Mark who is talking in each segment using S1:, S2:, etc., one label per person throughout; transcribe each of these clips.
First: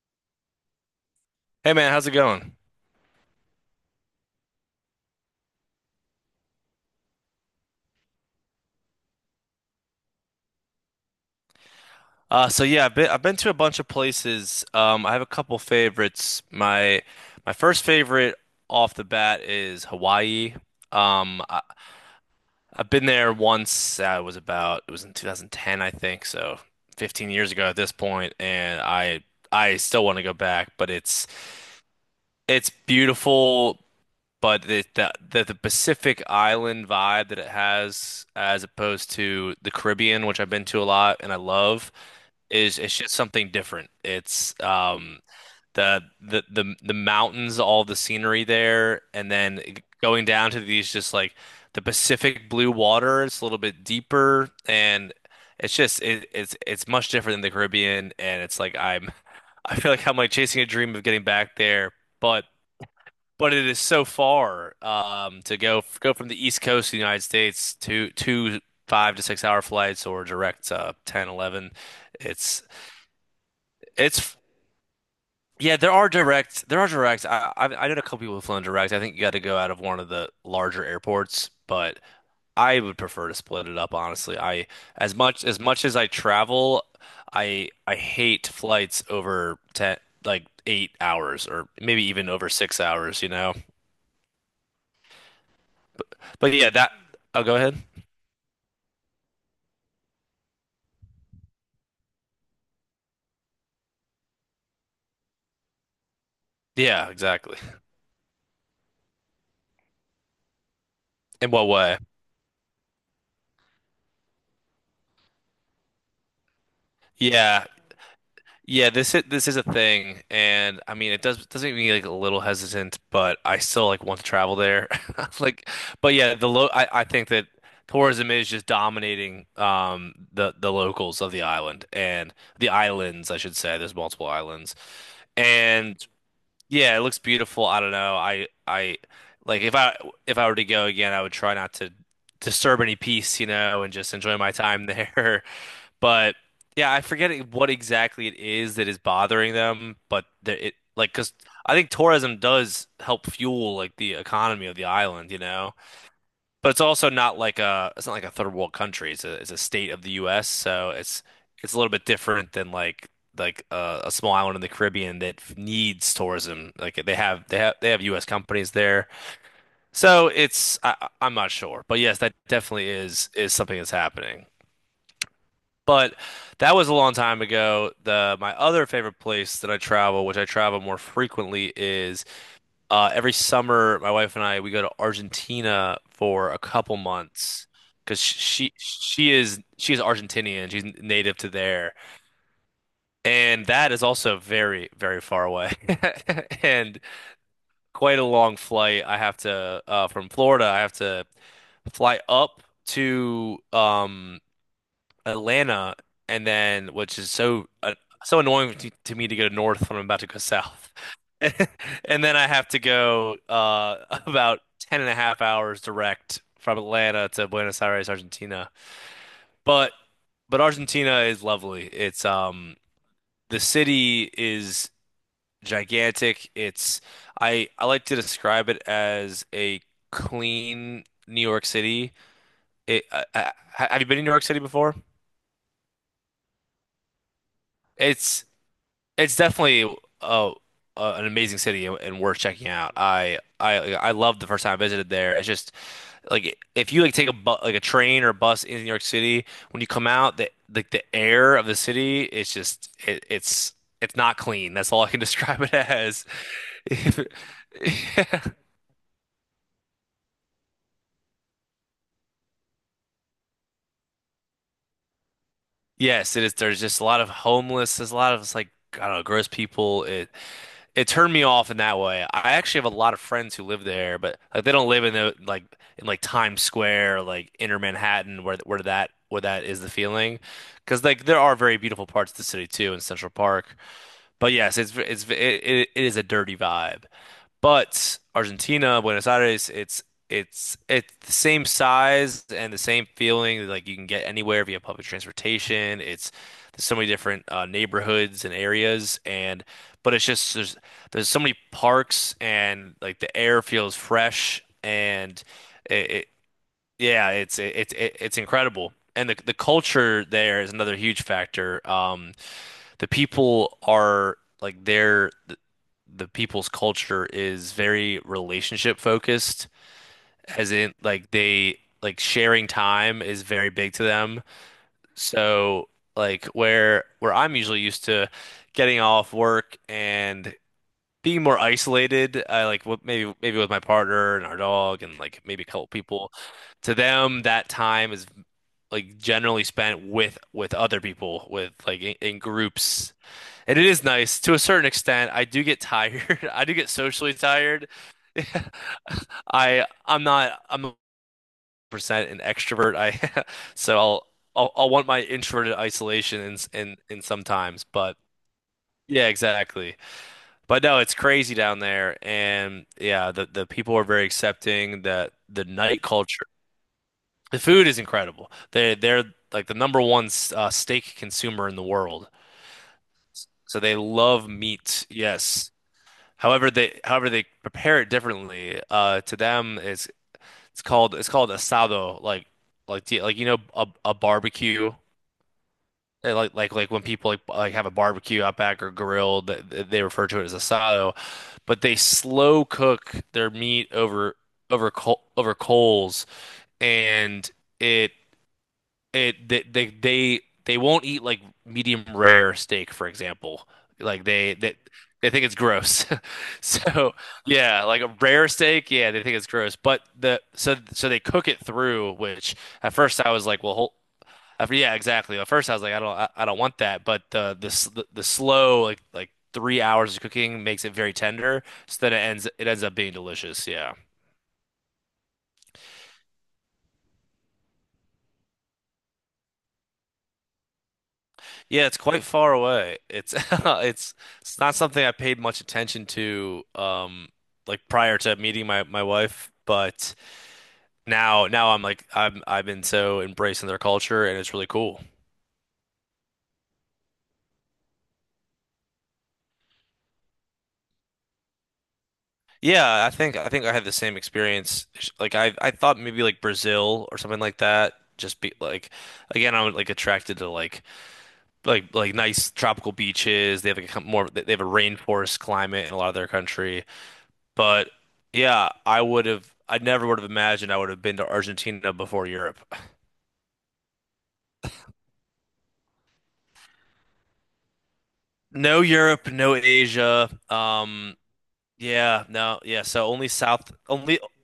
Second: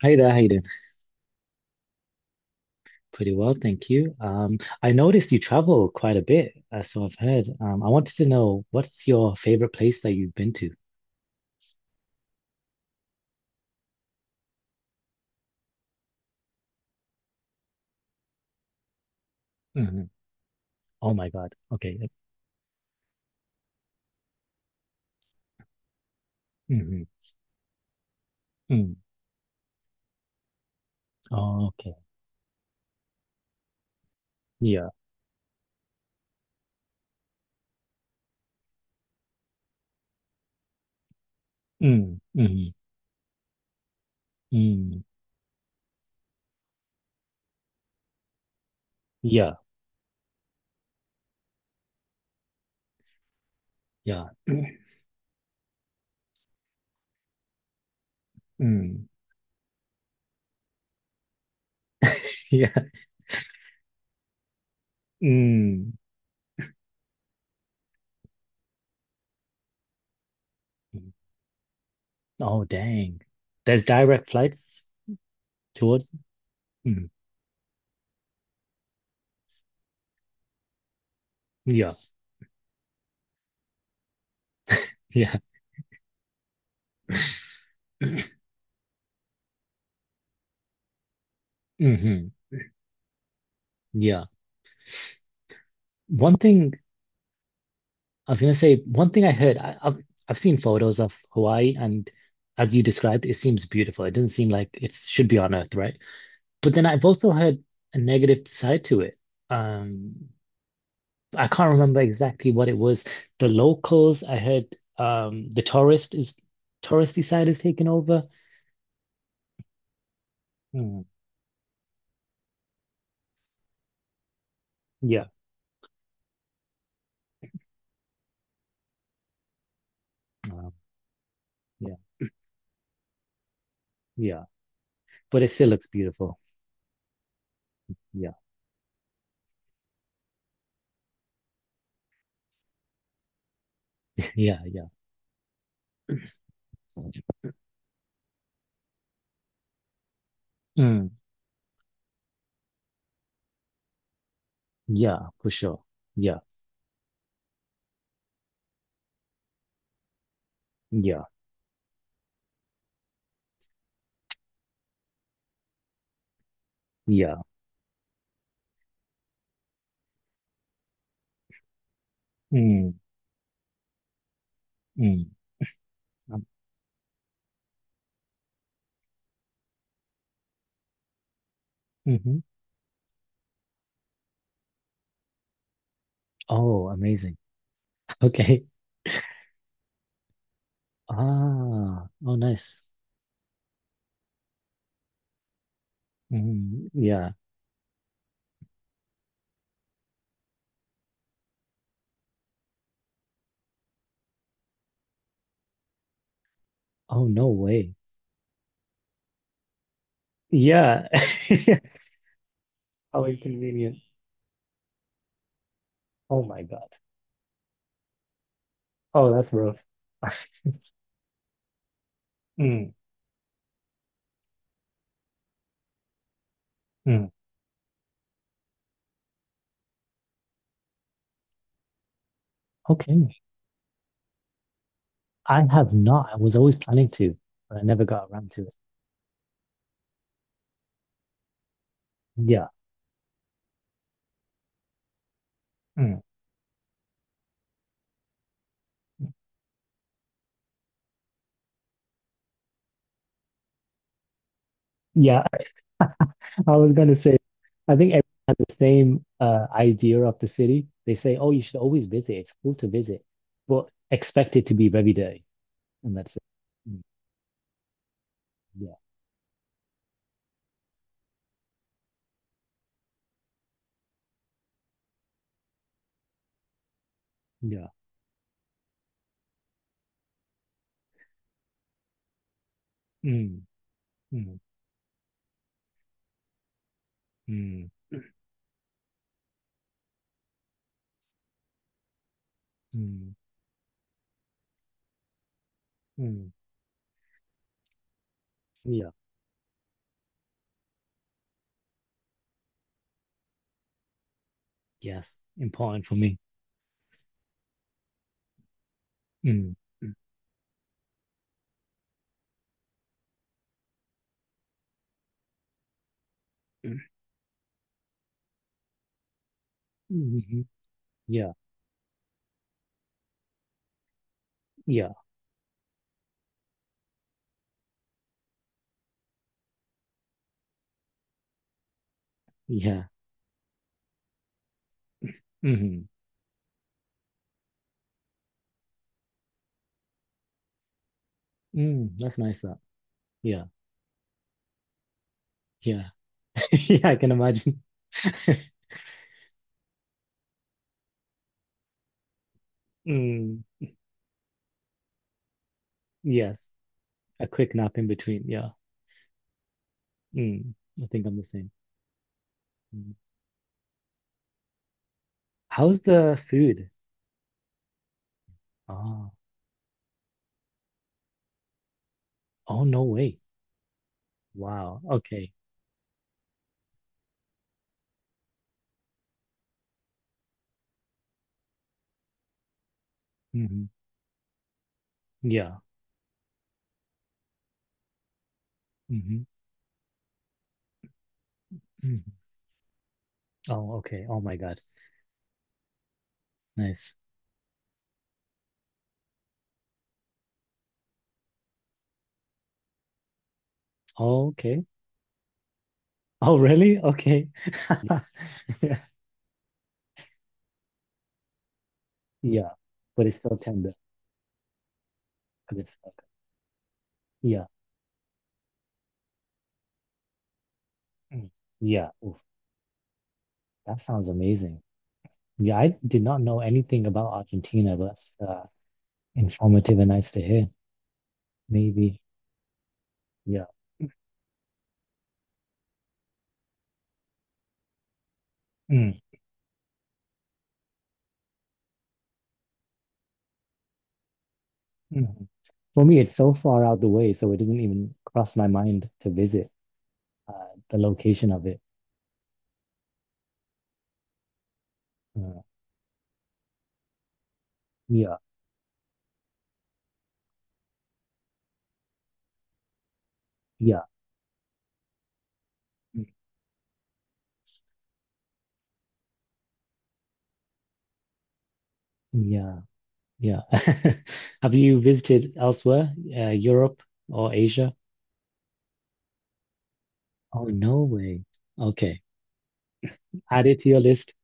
S1: Hey there, Hayden.
S2: Hey man, how's it going?
S1: Pretty well, thank you. I noticed you travel quite a bit, so I've heard. I wanted to know what's your favorite place that you've been to?
S2: So yeah, I've been to a bunch of places. I have a couple favorites. My first favorite off the bat is
S1: Hmm.
S2: Hawaii.
S1: Oh my
S2: Um,
S1: God.
S2: I,
S1: Okay. Yep.
S2: I've been there once. I was about it was in 2010, I think, so
S1: Mm-hmm.
S2: 15 years ago at this point, and
S1: Mm.
S2: I still want to go back, but it's
S1: Oh, okay.
S2: it's beautiful. But the,
S1: Yeah.
S2: the the the Pacific Island vibe that it has, as opposed to the Caribbean, which I've been to a lot and I love,
S1: Mm. Hmm.
S2: is it's just something different. It's
S1: Mm.
S2: the mountains, all the scenery there, and
S1: Yeah.
S2: then going down to these just like the Pacific blue water. It's a little bit
S1: Yeah.
S2: deeper, and it's just it's much different than the Caribbean, and it's like
S1: Mm.
S2: I'm I feel like I'm like chasing a dream of getting back there, but
S1: Yeah.
S2: but it is so far to go
S1: Mm.
S2: go from the East Coast of the United States to 2, 5 to 6 hour flights or direct
S1: Mm.
S2: 10, 11. It's
S1: Oh, dang. There's direct
S2: it's
S1: flights
S2: Yeah, there are
S1: towards. Mm.
S2: direct. I know a couple people who've flown direct. I think you got to go out of one of the larger airports,
S1: Yeah.
S2: but I would prefer to split it up, honestly. I as
S1: Yeah.
S2: much as much as I travel, I hate flights over 10, like 8 hours or maybe even
S1: Hmm.
S2: over 6 hours, you know.
S1: Yeah. One
S2: But yeah,
S1: thing
S2: that. Oh, go ahead.
S1: one thing I heard. I've I've seen photos of Hawaii, and as you described, it seems beautiful. It doesn't seem like it should be on Earth, right? But then I've
S2: Yeah,
S1: also
S2: exactly.
S1: heard a negative side to it. Um, I
S2: In what
S1: can't
S2: way?
S1: remember exactly what it was. The locals, I heard, the touristy side is
S2: Yeah.
S1: taken over.
S2: This is a thing, and I
S1: Mm,
S2: mean it does make me like a little hesitant, but I still like want to travel there.
S1: yeah,
S2: Like but yeah, I think that tourism is just dominating the
S1: um,
S2: the locals of the island
S1: yeah,
S2: and the islands, I should say. There's multiple
S1: yeah.
S2: islands.
S1: But it still looks
S2: And
S1: beautiful.
S2: yeah, it looks beautiful. I don't know.
S1: Yeah,
S2: I like if I were to go again, I would try not to disturb any peace, and just enjoy my
S1: yeah, yeah.
S2: time there. But yeah, I forget what exactly it is that is bothering them, but there it
S1: Mm,
S2: like because I think tourism does help fuel like the economy of the
S1: yeah,
S2: island, you
S1: for
S2: know.
S1: sure. Yeah,
S2: But it's also not like a it's not like a third world country. It's a state of the U.S., so it's
S1: yeah,
S2: it's a little bit different than like a small island in the Caribbean that needs tourism. Like
S1: yeah.
S2: they have U.S. companies there, so I'm not sure, but yes, that definitely
S1: Mm,
S2: is something that's happening.
S1: mm.
S2: But
S1: Um,
S2: that was a long time ago. The my other favorite place that I travel, which I travel more frequently, is
S1: mhm.
S2: every summer. My wife and I we go to Argentina for a
S1: Oh,
S2: couple
S1: amazing.
S2: months because
S1: Okay.
S2: she is Argentinian. She's native to there,
S1: Ah, oh, nice.
S2: and that is also very very far away
S1: Mm,
S2: and
S1: yeah.
S2: quite a long flight. I have to from Florida. I have to fly up to Atlanta, and then which
S1: Oh,
S2: is
S1: no
S2: so
S1: way.
S2: so annoying to me to go north when I'm about to go south.
S1: Yeah.
S2: And then I have to
S1: How
S2: go
S1: inconvenient.
S2: about 10 and a half hours
S1: Oh
S2: direct
S1: my
S2: from
S1: God.
S2: Atlanta to Buenos Aires, Argentina.
S1: Oh, that's rough.
S2: But but Argentina is lovely. It's
S1: Mm,
S2: the city is gigantic. It's
S1: mm.
S2: I like to describe it as a clean New York City. It,
S1: Okay.
S2: have you been in New York City before?
S1: I have not. I was always planning to, but I never got
S2: It's
S1: around to it.
S2: It's definitely uh, uh, an amazing city and worth checking
S1: Yeah.
S2: out. I loved the first time I visited there. It's just
S1: Mm.
S2: like if you like take a bu like a train or a bus in New York City, when you come out, the like the air of the city is just it's not clean. That's all I can
S1: Yeah.
S2: describe it as.
S1: I was gonna say, I think everyone has the same idea of the city. They say, oh, you should always visit. It's cool to visit, but expect it to be very dirty. And that's
S2: Yes,
S1: it.
S2: it is. There's
S1: Mm,
S2: just a lot of homeless. There's a lot of it's like
S1: yeah.
S2: I don't know, gross people. It turned me off in that way. I actually have a lot of friends who live there, but like they don't live in the like in like Times Square, or like inner
S1: Yeah.
S2: Manhattan, where that is the feeling. Because like there are very beautiful parts of the city too in Central
S1: Mm.
S2: Park, but
S1: Mm,
S2: yes, it is a dirty vibe.
S1: mm,
S2: But Argentina, Buenos Aires, it's the same size and the same
S1: mm,
S2: feeling. Like you can get anywhere via public transportation. It's
S1: mm.
S2: there's so many different neighborhoods and
S1: Yeah,
S2: areas, and but it's just there's so many parks and like the air feels fresh
S1: yes,
S2: and
S1: important
S2: it,
S1: for
S2: it
S1: me.
S2: yeah it's it, it, it it's incredible. And the
S1: Mm, mm,
S2: culture there is another huge factor. The people are like the people's
S1: mm,
S2: culture is very relationship focused,
S1: hmm.
S2: as in like
S1: Yeah,
S2: they like sharing time is very big to them.
S1: yeah,
S2: So like where I'm usually used to getting off work and being more isolated, I like what
S1: yeah.
S2: maybe with my partner and our dog and like maybe a couple
S1: Mm-hmm.
S2: people. To them, that time is like generally spent with other people, with like
S1: Mm, that's
S2: in
S1: nice up.
S2: groups,
S1: Yeah,
S2: and it is nice to a certain extent. I do get
S1: yeah.
S2: tired. I do get
S1: Yeah, I can
S2: socially
S1: imagine.
S2: tired. I I'm not I'm a percent an extrovert. I
S1: Mm,
S2: so I'll, I'll want my introverted isolation in
S1: yes,
S2: in in
S1: a quick
S2: sometimes,
S1: nap in
S2: but
S1: between. Yeah.
S2: yeah, exactly.
S1: Mm,
S2: But no,
S1: I
S2: it's
S1: think I'm the
S2: crazy
S1: same.
S2: down there, and
S1: Mm.
S2: yeah, the people are very accepting. That the night
S1: How's the
S2: culture,
S1: food?
S2: the food is incredible. They they're
S1: Oh,
S2: like the number one steak consumer in the world,
S1: oh, no way.
S2: so they love
S1: Wow.
S2: meat.
S1: Okay.
S2: Yes. However they prepare it differently. To them, it's called asado, like do like you know
S1: Hmm.
S2: a barbecue.
S1: Yeah.
S2: Like when people like have a barbecue out back or
S1: Hmm.
S2: grill, they refer to it as asado. But they
S1: Hmm.
S2: slow cook their meat
S1: Oh, okay. Oh my God.
S2: over coal over coals,
S1: Nice.
S2: and it it they won't eat like medium rare steak, for example. Like they
S1: Okay.
S2: they think it's gross.
S1: Oh, really?
S2: So
S1: Okay.
S2: yeah, like a rare steak,
S1: Yeah.
S2: yeah, they think it's gross. But the so they cook it through, which
S1: Yeah.
S2: at first
S1: But
S2: I
S1: it's
S2: was
S1: still
S2: like, well, hold,
S1: tender.
S2: after, yeah, exactly. At first I
S1: But
S2: was
S1: it's
S2: like,
S1: stuck.
S2: I don't want that. But
S1: Yeah.
S2: the slow like 3 hours of cooking makes it very
S1: Mm.
S2: tender. So
S1: Yeah.
S2: then it
S1: Oof,
S2: ends it ends up being delicious. Yeah.
S1: that sounds amazing. Yeah, I did not know anything about Argentina, but that's informative and nice to hear.
S2: Yeah, it's
S1: Maybe.
S2: quite far away. It's
S1: Yeah.
S2: it's not something I paid much attention to like prior to meeting my
S1: Mm.
S2: wife, but now I'm like I've been so embracing their culture and it's really cool.
S1: Mm. For me, it's so far out the way, so it doesn't even cross my mind to visit uh, the location of it.
S2: Yeah, I think I had the same experience. Like I
S1: Uh,
S2: I thought maybe like Brazil or something like that.
S1: yeah.
S2: Just be like again I'm like attracted to like nice tropical beaches. They have like a
S1: Yeah.
S2: more they have a rainforest climate in a lot of
S1: Mm.
S2: their country. But yeah, I never would have imagined I would have been to Argentina before Europe.
S1: Yeah. Yeah. Have you visited elsewhere, Europe or Asia?
S2: No Europe, no Asia.
S1: Oh, no way. Okay.
S2: Yeah, no, yeah. So only
S1: Add
S2: south,
S1: it to your
S2: only,
S1: list.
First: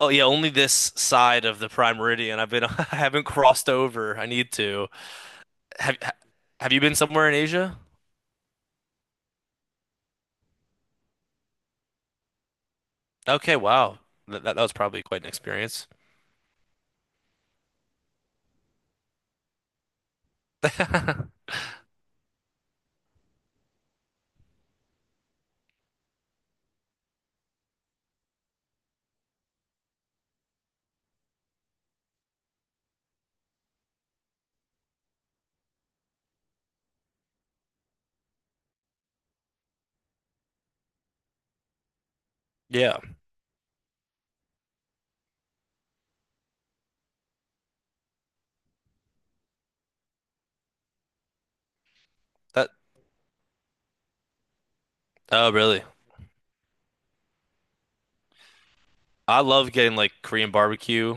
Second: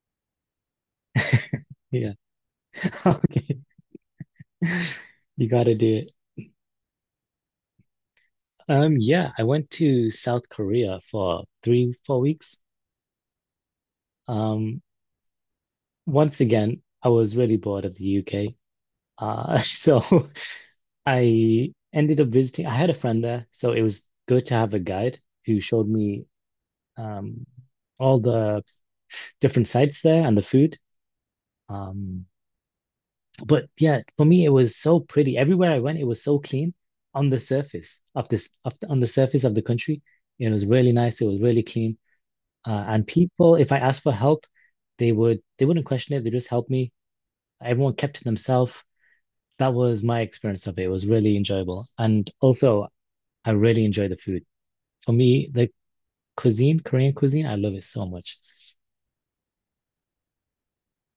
S2: oh yeah, only this side of the Prime
S1: Yeah.
S2: Meridian. I've been, I haven't
S1: Okay.
S2: crossed over. I need to.
S1: You gotta do
S2: Have,
S1: it.
S2: ha- have you been somewhere in Asia?
S1: Yeah, I went to South Korea for three, four weeks.
S2: Okay, wow. That was
S1: Um,
S2: probably quite an experience.
S1: once again, I was really bored of the UK. So I ended up visiting, I had a friend there, so it was good to have a guide who showed me um all the different sites there and the food. Um, But yeah, for me, it was so pretty. Everywhere I went, it was so clean on the surface of the country. It was really nice. It was really clean. Uh,
S2: Yeah.
S1: and people, if I asked for help, they wouldn't question it. They just helped me. Everyone kept to themselves. That was my experience of it. It was really enjoyable. And
S2: That,
S1: also, I really enjoy the food. For me,
S2: oh,
S1: the
S2: really?
S1: cuisine, Korean cuisine, I love it so much.
S2: I love getting like Korean barbecue,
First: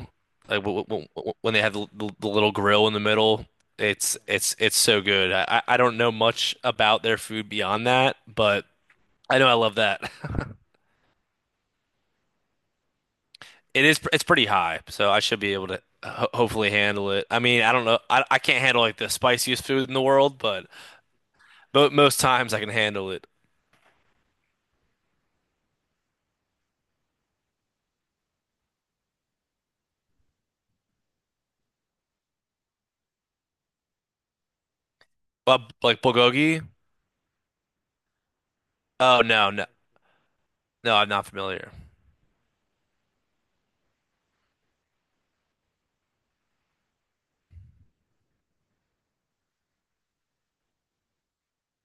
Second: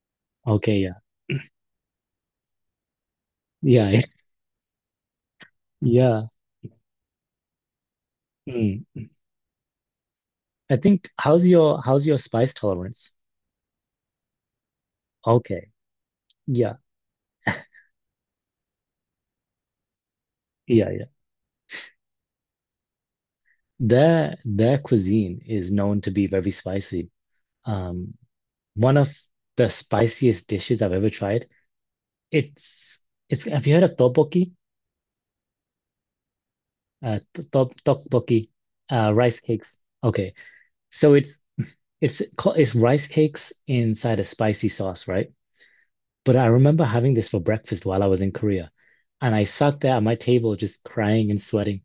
S2: like
S1: Okay,
S2: w
S1: yeah.
S2: w w when they have the little grill in the middle.
S1: Yeah,
S2: It's so good. I don't know
S1: yeah.
S2: much about their food beyond that, but
S1: Mm.
S2: I know I love that.
S1: I think how's your spice tolerance?
S2: It's pretty high, so I should be able
S1: Okay.
S2: to ho hopefully
S1: Yeah.
S2: handle it. I mean, I don't know. I can't handle like the spiciest food in the world,
S1: Yeah, yeah.
S2: but most times I can handle it.
S1: Their cuisine is known to be very spicy. Um, one of the spiciest dishes I've ever tried. It's it's have you heard of tteokbokki?
S2: Like bulgogi?
S1: T- top tteokbokki,
S2: Oh
S1: rice
S2: no, no,
S1: cakes. Okay,
S2: no, I'm
S1: so
S2: not
S1: it's
S2: familiar.
S1: it's ca- it's rice cakes inside a spicy sauce, right? But I remember having this for breakfast while I was in Korea, and I sat there at my table just crying and sweating.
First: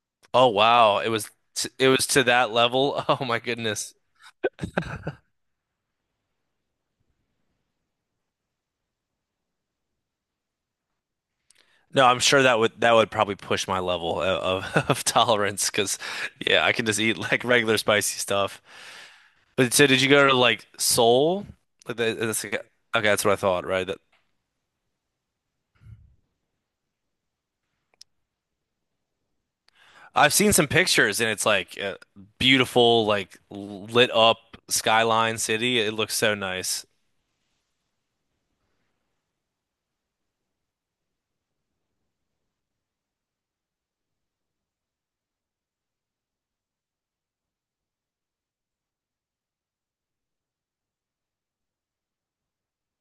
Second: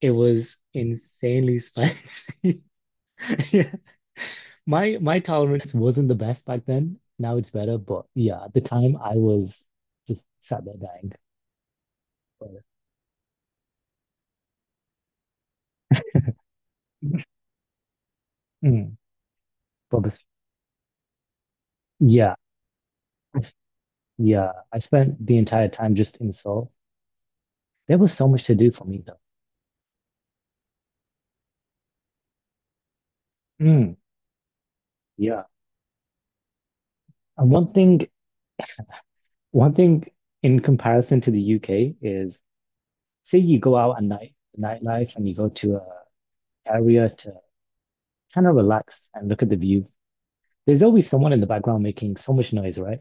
S1: It
S2: Oh
S1: was
S2: wow, it was
S1: insanely
S2: t it was to that
S1: spicy.
S2: level. Oh my
S1: Yeah.
S2: goodness.
S1: My tolerance wasn't the best back then. Now it's better, but yeah, at the time I was just sat there dying.
S2: No, I'm sure that
S1: But,
S2: would probably push my level of tolerance because yeah, I can just eat like regular spicy stuff.
S1: mm,
S2: But so
S1: but
S2: did you
S1: bes-
S2: go to like Seoul? Like the,
S1: yeah,
S2: that's, like, okay, that's what I
S1: I s-
S2: thought, right? That
S1: Yeah, I spent the entire time just in Seoul. There was so much to do for me though.
S2: I've seen some pictures and it's like a beautiful, like
S1: Mm,
S2: lit up skyline
S1: yeah.
S2: city. It looks so nice.
S1: And one thing in comparison to the UK is say you go out at night, nightlife, and you go to a area to kind of relax and look at the view. There's always someone in the background making so much noise, right?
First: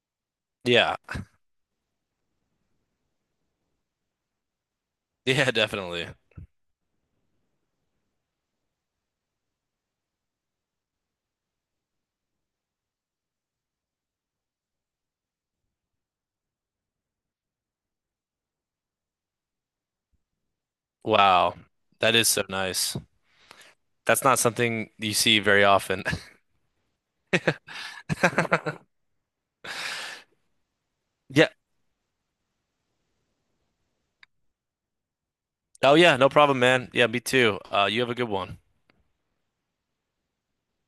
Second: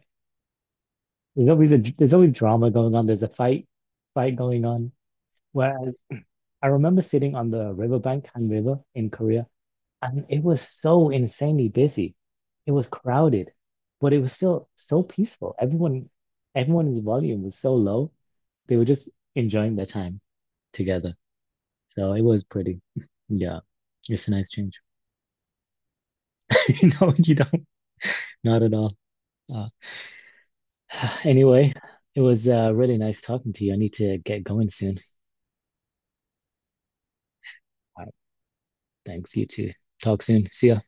S2: Yeah.
S1: There's always drama going on. There's a fight going on.
S2: Yeah,
S1: Whereas
S2: definitely.
S1: I remember sitting on the riverbank, Han River in Korea, and it was so insanely busy. It was crowded, but it was still so peaceful. Everyone's volume was so low. They were just enjoying their time together.
S2: Wow.
S1: So
S2: That
S1: it
S2: is
S1: was
S2: so
S1: pretty.
S2: nice.
S1: Yeah,
S2: That's
S1: it's a
S2: not
S1: nice change.
S2: something you see very often.
S1: No, you don't. Not at all. Uh,
S2: Yeah.
S1: anyway, it was really nice talking to you. I need to get going soon.
S2: Oh yeah, no problem, man. Yeah, me too. You have a good one.
S1: Thanks. You too. Talk soon. See ya.